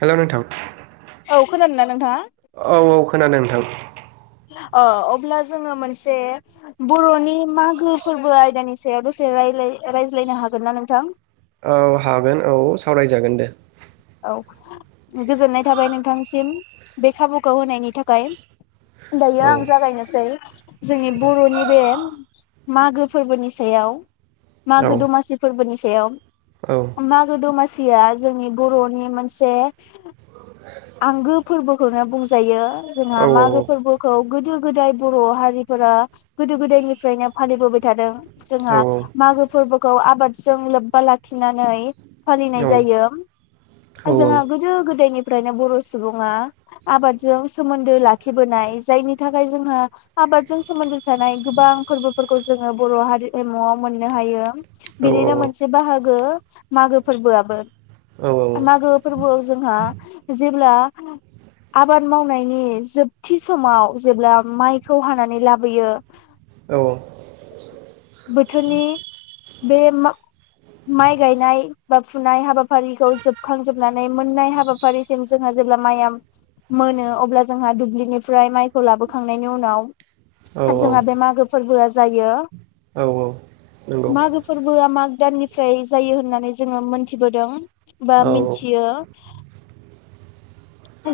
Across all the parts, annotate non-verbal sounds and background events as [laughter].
हेल' नोंथां! औ खोनादोंना नोंथाङा? औ औ खोनादों नोंथां। अ अब्ला जोङो मोनसे बर'नि मागो फोरबो आयदानि सायाव दसे रायलाय रायज्लायनो हागोन ना नोंथां? औ हागोन औ सावरायजागोन दे। औ गोजोननाय थाबाय नोंथांसिम बे खाबुखौ होनायनि थाखाय। दायो औ आं जागायनोसै जोंनि बर'नि बे मागो फोरबोनि सायाव। औ मागो दमासि फोरबोनिस एयाव- औ मागो दमास या जोंनि बर'नि मोनसे आंगो फोरबो खौनो बुंजायो। जोंहा औ मागो फोरबोखौ गोदो गोदाय बर' हारिफोरा गोदो गोदायनिफ्रायनो फालिबोबाय थादों। जोंहा औ मागो फोरबो खौ आबादजों लोब्बा लाखिनानै फालिनाय जायो। आ जोंहा गोदो गो दोनिफ्रायनो बर' सुबुङा आबादजों सोमोन्दो लाखिबोनाय जायनि थाखाय जोंहा आबादजों सोमोन्दो थानाय गोबां फोरबोफोरखौ जोङो बर' हारिमुआव मोननो हायो। बिनिनो मोनसे बाहागो। मागो फोरबोआबो मागो फोरबोआव जोंहा जेब्ला आबाद मावनायनि जोबथि समाव जेब्ला माइखौ हानानै लाबोयो [inaudible] बोथोरनि बे माइ गायनाय बा फुनाय हाबा हाबाफारिखौ जोबखांजोबनानै मोननाय हाबाफारिसिम जोंहा जेब्ला माइया मोनो अब्ला जोंहा दुब्लिनिफ्राय माइखौ लाबोखांनायनि उनाव जोंहा बे मागो फोरबोआ जायो मगो फोरबोआ मागो दाननिफ्राय जायो होननानै जोंङो मोनथिबोदों। बा मिथियो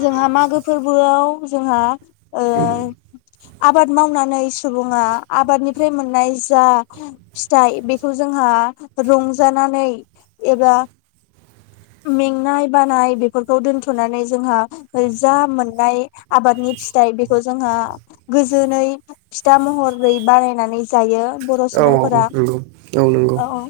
जोंहा मागो फोरबोआव जोंहा ओ [unintelligible] आबाद मावनानै सुंबुङा आबादनिफ्राय मोननाय जा फिथाइ बेखौ जोंहा रंजानानै एबा मेंनाय बानाय बेफोरखौ दोनथनानै जोंहा जा मोननाय आबादनि फिथाइ बेखौ जोंहा गोजोनै फिथा महरै बानायनानै जायो। बर' औ औ सुबुंफोरा नंगौ औ नंगौ। औ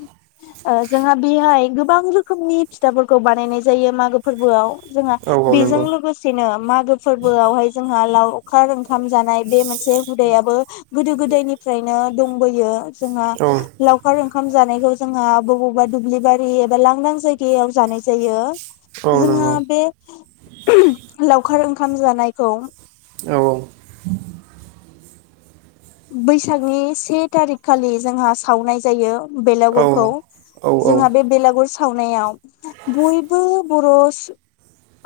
जोंहा बेहाय गोबां रो खोमनि फिथाफोरखौ बानायनाय जायो मागो फोरबोआव जोंहा औ बेजों नंगौ लोगोसेनो मागो फोरबोआवहाय जोंहा लाव अखार ओंखाम जानाय बे मोनसे हुदायाबो गोदो गोदायनिफ्रायनो दंबोयो। जोंहा औ लावखार ओं ओंखाम जानायखौ जोंहा बबावबा दुब्लिबारि एबा लांदां जायगायाव जानाय जायो औ जोंहा नंगौ औ नंगौ बे लावखार ओंखाम जानायखौ औ बैसागनि से थारिखखालि जोंहा सावनाय जायो औ नंगौ औ बेलागुरखौ। नंगौ औ औ जोंहा बे बेलागुर सावनायाव बयबो बर सु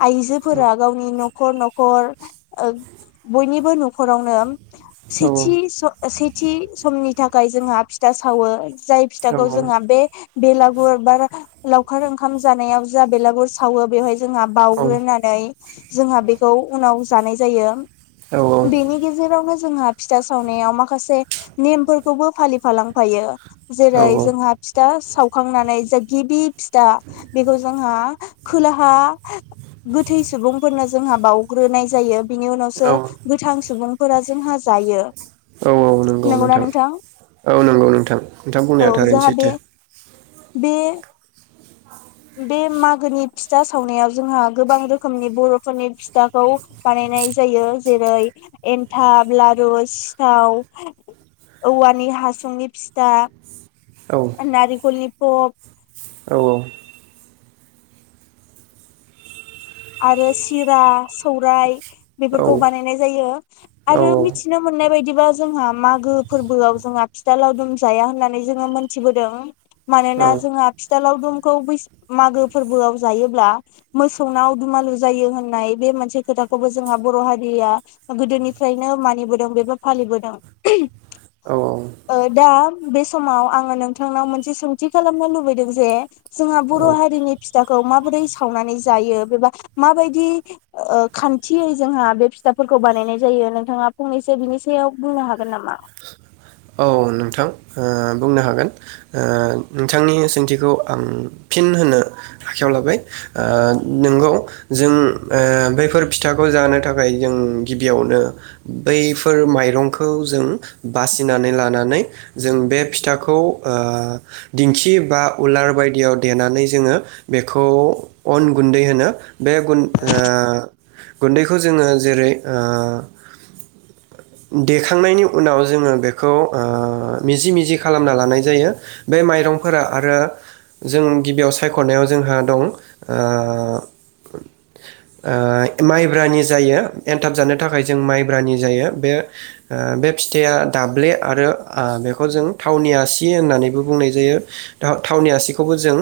आइजोफोरा गावनि नखर नखर ओ बयनिबो न'खरावनो औ थि स सेथि समनि थाखाय जोंहा फिथा सावो जाय फिथाखौ जोंहा बे बेलागुर बा लावखार ओंखाम जानायाव जा बेलागुर सावो बेवहाय जोंहा बाउग्रोनानै जोंहा बेखौ उनाव जानाय जायो। बेनि गेजेरावनो जोंहा फिथा सावनायाव माखासे नेमफोरखौबो फालिफालांफायो जेरै जोंहा फिथा सावखांनानै जा गिबि फिथा बेखौ जोंहा खोलाहा गोथै सुबुंफोरनो जोंहा बावउग्रोनाय जायो। बिनि उनावसो औ गोथां सुबुंफोरा जोंहा जायो औ नंगौना नोंथां? नोथां औ बुंनाया थारैनो जोंहा बे सैथो। बे बे मागोनि फिथा सावनायाव जोंहा गोबां रोखोमनि बर'फोरनि फिथाखौ बानायनाय जायो जेरै- एन्थाब, लारु, सिथाव, औवानि हासुंनि फिथा, औ नारिखलनि पप। औ आरो सिरा सौरायाइ औ बेफोरखौ बानायनाय जायो आरो औ मिथिनो मोननाय बायदिबा जोंहा मागो फोरबोआव जोंहा फिथा लावदुम जाया होननानै जोङो मोनथिबोदों। मानोना जोंहा फिथा लावदुमखौ बै मागो फोरबोआव जायोब्ला मोसौनाव। दुमालु जायो होननाय बे मोनसे खोथाखौबो जोंहा बर' हारिया गोदोनिफ्रायनो मानिबोदों बेबा फालिबोदों औ ओ दा बे समाव आङो नोंथांनाव मोनसे सोंथि खालामनो लुबैदों जे जोंहा औ बर' औ हारिनि फिथाखौ माबोरै सावनानै जायो बेबा। माबायदि ओ खान्थियै जोंहा बे फिथाफोरखौ बानायनाय जायो नोंथाङा फंनैसो बिनि सायाव बुंनो हागोन नामा? औ नोंथां ओ बुंनो हागोन ओ नोंथांनि सोंथिखौ आं फिन होनो आखायाव लाबाय नोंगौ जों बैफोर फिथाखौ जानो थाखाय जों गिबियावनो बैफोर माइरंखौ जों। बासिनानै लानानै। जों बे फिथाखौ आ। दिंखि बा उलार बायदियाव देनानै जोङो बेखौ अन गुन्दै होनो बे गुन आ गुन्दैखौ जोङो जेरै आ देखांनायनि उनाव जोङो बेखौ आ मिजि मिजि खालामना लानाय जायो। बे माइरंफोरा आरो जों गिबियाव सायख'नायाव जोंहा दं आ आ माइब्रानि जायो एन्थाब जानो थाखाय जों माइब्रानि जायो बे आ बे फिथाया दाब्ले आरो आ बेखौ जों थावनिया सि होननानैबो। बुंनाय जायो था-थावनि आसिखौबो जों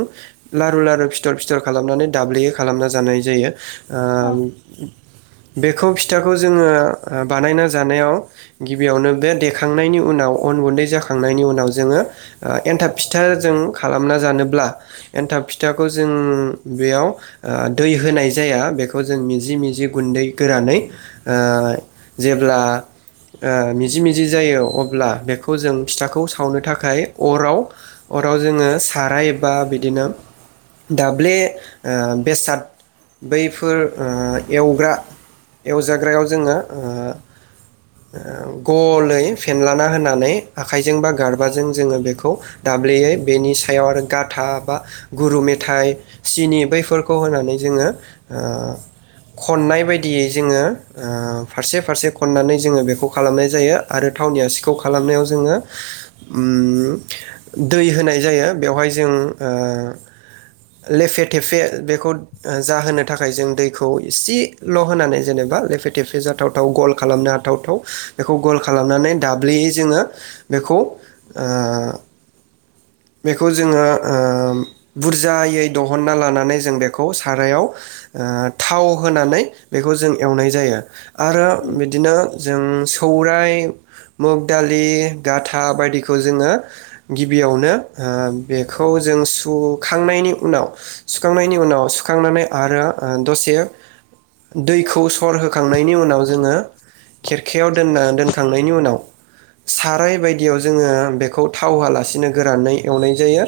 लारु लारु फिथर फिथर खालामनानै दाब्लेयै खालामना जानाय जायो। आ औ बे। खौ फिथाखौ जोङो बानायना जानायाव गिबियावनो बे देखांनायनि उनाव अन गुन्दै जाखांनायनि उनाव जोङो। आ एन्थाब फिथा जों खालामना जानोब्ला एन्थाब फिथाखौ जों बेयाव आ दै होनाय जाया बेखौ जों मिजि मिजि गुन्दै गोरानै आ जेब्ला आ मिजि मिजि जायो अब्ला बेखौ जों फिथाखौ सावनो थाखाय। अराव अराव जोङो साराय बा बिदिनो दाब्ले बेसाद बैफोर ओ एवग्रा एवजाग्रायाव जोङो ओ ओ गलै फेनलाना होनानै आखाइजों बा गारबाजों जोङो बे। खौ दाब्लेयै बेनि सायाव आरो गाथा बा गुरु मेथाइ सिनि बैफोरखौ होनानै जोङो ओ खननाय बायदियै जोङो ओ फारसे फारसे खननानै जोङो बेखौ खालामनाय जायो आरो थावनि आसिखौ खालामनायाव जोङो ओम। दै होनाय जाया बेवहाय जों ओ लेफे खेफे बेखौ जाहोनो थाखाय जों दैखौ इसेल' होनानै जेनेबा लेफे खेफे जाथावथाव गल खालामनो हाथाव थाव बेखौ गल खालामनानै दाब्लेयै जोङो बेखौ आ। बेखौ जोङो ओ बुरजायै दहन्ना लानानै जों बेखौ सारायाव आ थाव होनानै बेखौ जों एवनाय जाया। आरो बिदिनो जों। खौराइ मुग दालि गाथा बायदिखौ जोङो। गिबियावनो ओ बेखौजों सुखांनायनि उनाव सुखांनायनि उनाव सुखांनानै आरो ओ दसे दैखौ। अर होखांनायनि उनाव जोङो। खेरखायाव दोनना दोनखांनायनि उनाव। साराय बायदियाव जोङो बेखौ था। थावहोआलासिनो गोरानै एवनाय जायो।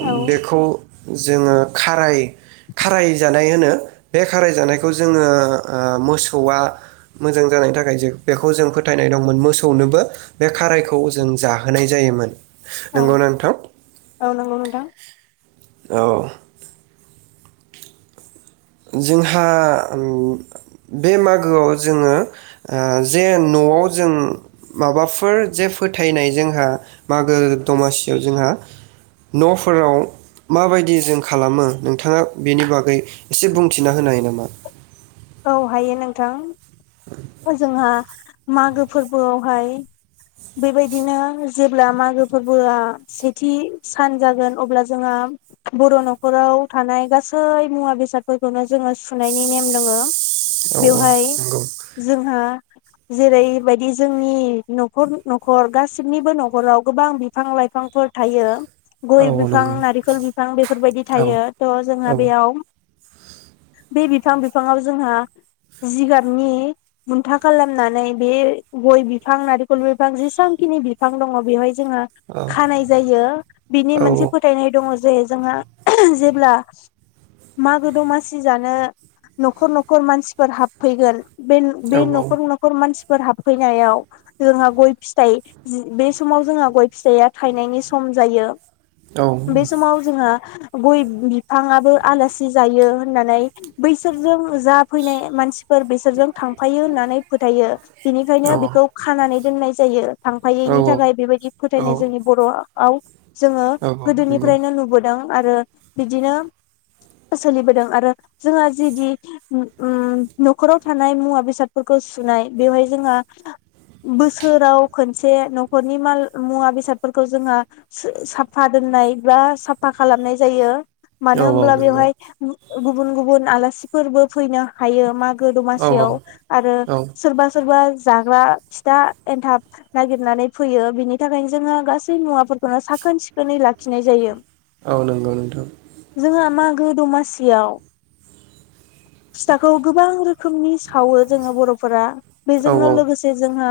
औ [unintelligible] खाराय खाराय जानाय होनो बे खाराय जानायखौ जोङो ओ मोसौआ मोजां जानायनि थाखाय जों बेखौ जों फोथायनाय दंमोन मोसौनोबो बे खारायखौ जों जाहोनाय जायोमोन। औ नंगौना नोंथां औ नंगौ नोंथां। अ। जोंहा बे मागोआव जोङो ओ जे न'आव जों माबाफोर जे फोथायनाय जोंहा मागो दमासियाव जोंहा न'फोराव माबायदि जों खालामो नोंथाङा बेनि बागै। एसे बुंथिना होनो हायो नामा। औ हायो नोंथां। ओ जोंहा। मागो फोरबोआवहाय बेबायदिनो जेब्ला मागो फोरबोआ सेथि सान जागोन अब्ला जोंहा बर' न'खराव थानाय गासै मुवा बेसादफोरखौनो। जोङो सुनायनि नेम दोङो। औ औ नंगौ। जोंहा जेरैबायदि जोंनि न'खर न'खर गासिबनिबो न'खराव गोबां बिफां-लाइफांफोर थायो। औ गय औ बिफां नंगौ नारिखल बिफां बेफोरबायदि औ थायो त' औ जोंङाबेयाव। [unintelligible] जोंहा जिगाबनि बुन्था खालामनानै बे गय बिफां नारिखल बिफां जेसेबांखिनि बिफां द‌ङ बेवहाय। जोंङा खानाय जायो बिनि औ मोनसे फोथायनाय दङ। जायो जोंहा जेब्ला मागो दमासि जानो न खर न'खर मानसिफोर हाबफैगोन । बे बे न'खर औ न'खर मानसि फोर हाबफैनायाव जोंहा गय फिथाइ बे समाव जोंहा गय फिथाइया थायनायनि सम जायो । बे समाव जोंहा गय बिफाङाबो आलासि जायो होननानै बैसोरजों जा फैनाय मानसिफोर बिसोरजों थांफायो होननानै फोथायो बेनिखायनो बेखौ खानानै दोननाय जायो । थांफायैनि थाखाय बेबायदि औ फोथायनाय जोंनि बर' आव जोंङो औ नंगौ गोदोनिफ्रायनो नुबोदों आरो बिदिनो सोलिबोदों आरो जोंहा जिदि उम्म उम्म न'खराव थानाय मुवा बेसादफोरखौ सुनाय बेवहाय जोंहा बोसोराव खनसे न'खरनि माल मुवा बेसादफोरखौ जोंहा सु साफा दोननाय बा साफा खालामनाय जायो । औ मानो औ होनोमब्ला नंगौ बेवहाय गुबुन गुबुन आलासिफोरबो फैनो हायो मा गो औ दमासियाव आरो औ सोरबा सोरबा जाग्रा फिथा एन्थाब नागिरनानै फैयो बिनि थाखायनो जोङो गासै मुवाफोरखौनो साखोन सिखोनै लाखिनाय जायो । औ नंगौ नोंथां । गो दमासियाव फिथाखौ गोबां रोखोमनि सावो जोंङो बर'फोरा औ बेजोंनो लोगोसे जोंहा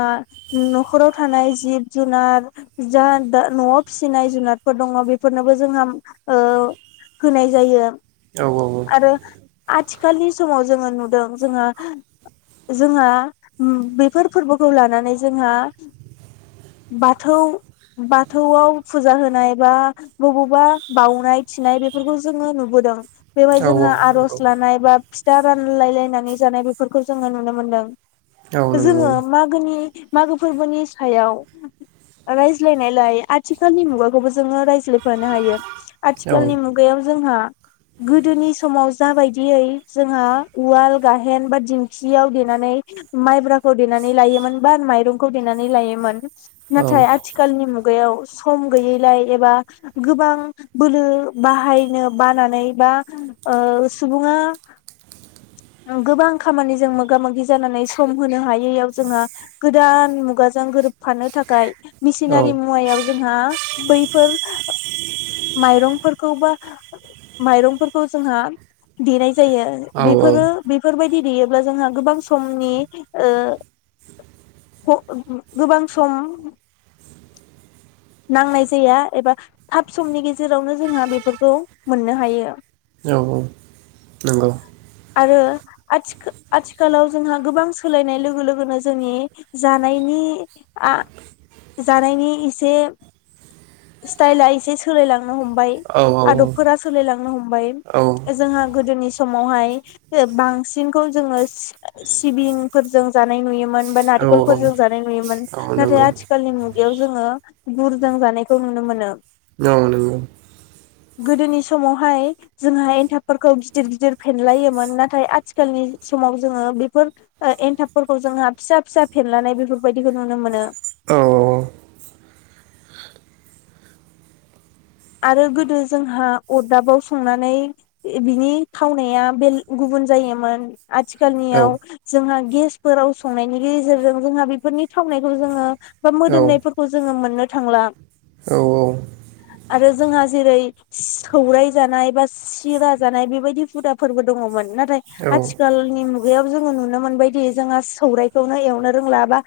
न'खराव थानाय जिब जुनार जा न'आव फिसिनाय जुनारफोर दङ बेफोरनोबो जोंहा ओ होनाय जायो । औ औ औ आथिखालनि समाव जोंङो नुदों जोंहा जोंहा उम्म बेफोर फोरबोखौ लानानै जोंहा बाथौ बाथौआव फुजा होनाय बा बबावबा बावनाय थिनाय बेफोरखौ जोंङो नुबोदों । बेवहाय जोंङो औ आर'ज लानाय बा फिथा रानलायलायनानै जानाय बेफोरखौ जोंङो नुनो मोनदों । जोंङो मागोनि मागो फोरबोनि सायाव रायज्लायनायलाय आथिखालनि मुगाखौबो जोंङो रायज यफानो हायो, आथिखालनि मुगायाव जोंहा गोदोनि समाव जाबायदियै जोंहा उवाल गाहेन बा दिंखियाव देनानै माइब्राखौ देनानै लायोमोन बा माइरंखौ देनानै लायोमोन । नाथाय आथिखालनि मुगायाव सम गैयैलाय एबा गोबां बोलो बाहायनो बानानै बा ओ सुबुङा गोबां खामानिजों मोगा मोगि जानानै सम होनो हाय यिआव जोंहा गोद गोदान मुगाजों गोरोबफानो थाखाय मिसिनारि मुवायाव जोंहा बैफोर माइरंफोरखौ बा माइरंफोरखौ जोंहा देनाय जायो बेफोरो बेफोर बायदि देयोब्ला जोंहा गोबां समनि ओ गोबां सम नांनाय जाया एबा थाब समनि गेजेरावनो जोंहा बेफोरखौ मोननो हायो औ औ नंगौ आथिखा आथिखालाव जोंहा गोबां सोलायनाय लोगो लोगोनो जोंनि जानायनि आ जानायनि एसे स्टाइला एसे सोलाय लांङो हमबाय आदबफोरा सोलायलांनो हमबाय जोंहा गोदोनि सि समावहाय बांसिनखौ जोंङो सि सिबिंफोरजों जानाय नुयोमोन होमबा नारेंखलफोर जानाय नुयोमोन नाथाय आथिखालनि मुग एयाव जोंङो गुरजों जानायखौ नुनो मोनो औ नंगौ गोदोनि समावहाय जोंहा एनथाबफोरखौ गिदिर गिदिर फेनलायोमोन नाथाय आथिखालनि समाव जोंङो बेफोर ओ एन्थाबफोरखौ जोंहा फिसा फिसा फेनलानाय बेफोर बायदिखौ नुनो मोनो औ औ औ आरो गोदो जोंहा अरदाबाव संनानै बिनि थावनाया बेल गुबुन जायोमोन आथिखालनियाव जोंहा गेसफोराव संनायनि गेजेरजों जोंहा बेफोरनि थावनायखौ जोंङो बा मोदोमनाय फोरखौ जोंङो मोननो थांला औ औ आरो जोंहा जेरै सि सौराय जानाय बा सिरा जानाय बेबायदि हुदा फोरबो दंङमोन ना हाय आथिखालनि मुगायाव जोंङो नुनो मोनबायदि जोंहा सौरायाइखौनो एवनो रोंला बा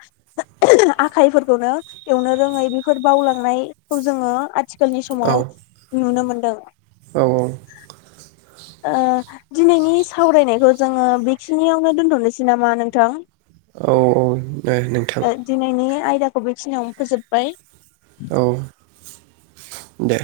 आखाइफोरखौनो एवनो रोंङै बेफोर बावलांनायखौ जोंङो आथिखाल आथिखालनि औ समाव नुनो मोनो [unintelligible] औ औ ओ दिनैनि सावरायनायखौ जोंङो बेखिनियावनो दोनथ'नोसै नामा नोंथां औ औ दे नोंथां दाखौ बेखिनियावनो फोजोबबाय औ दे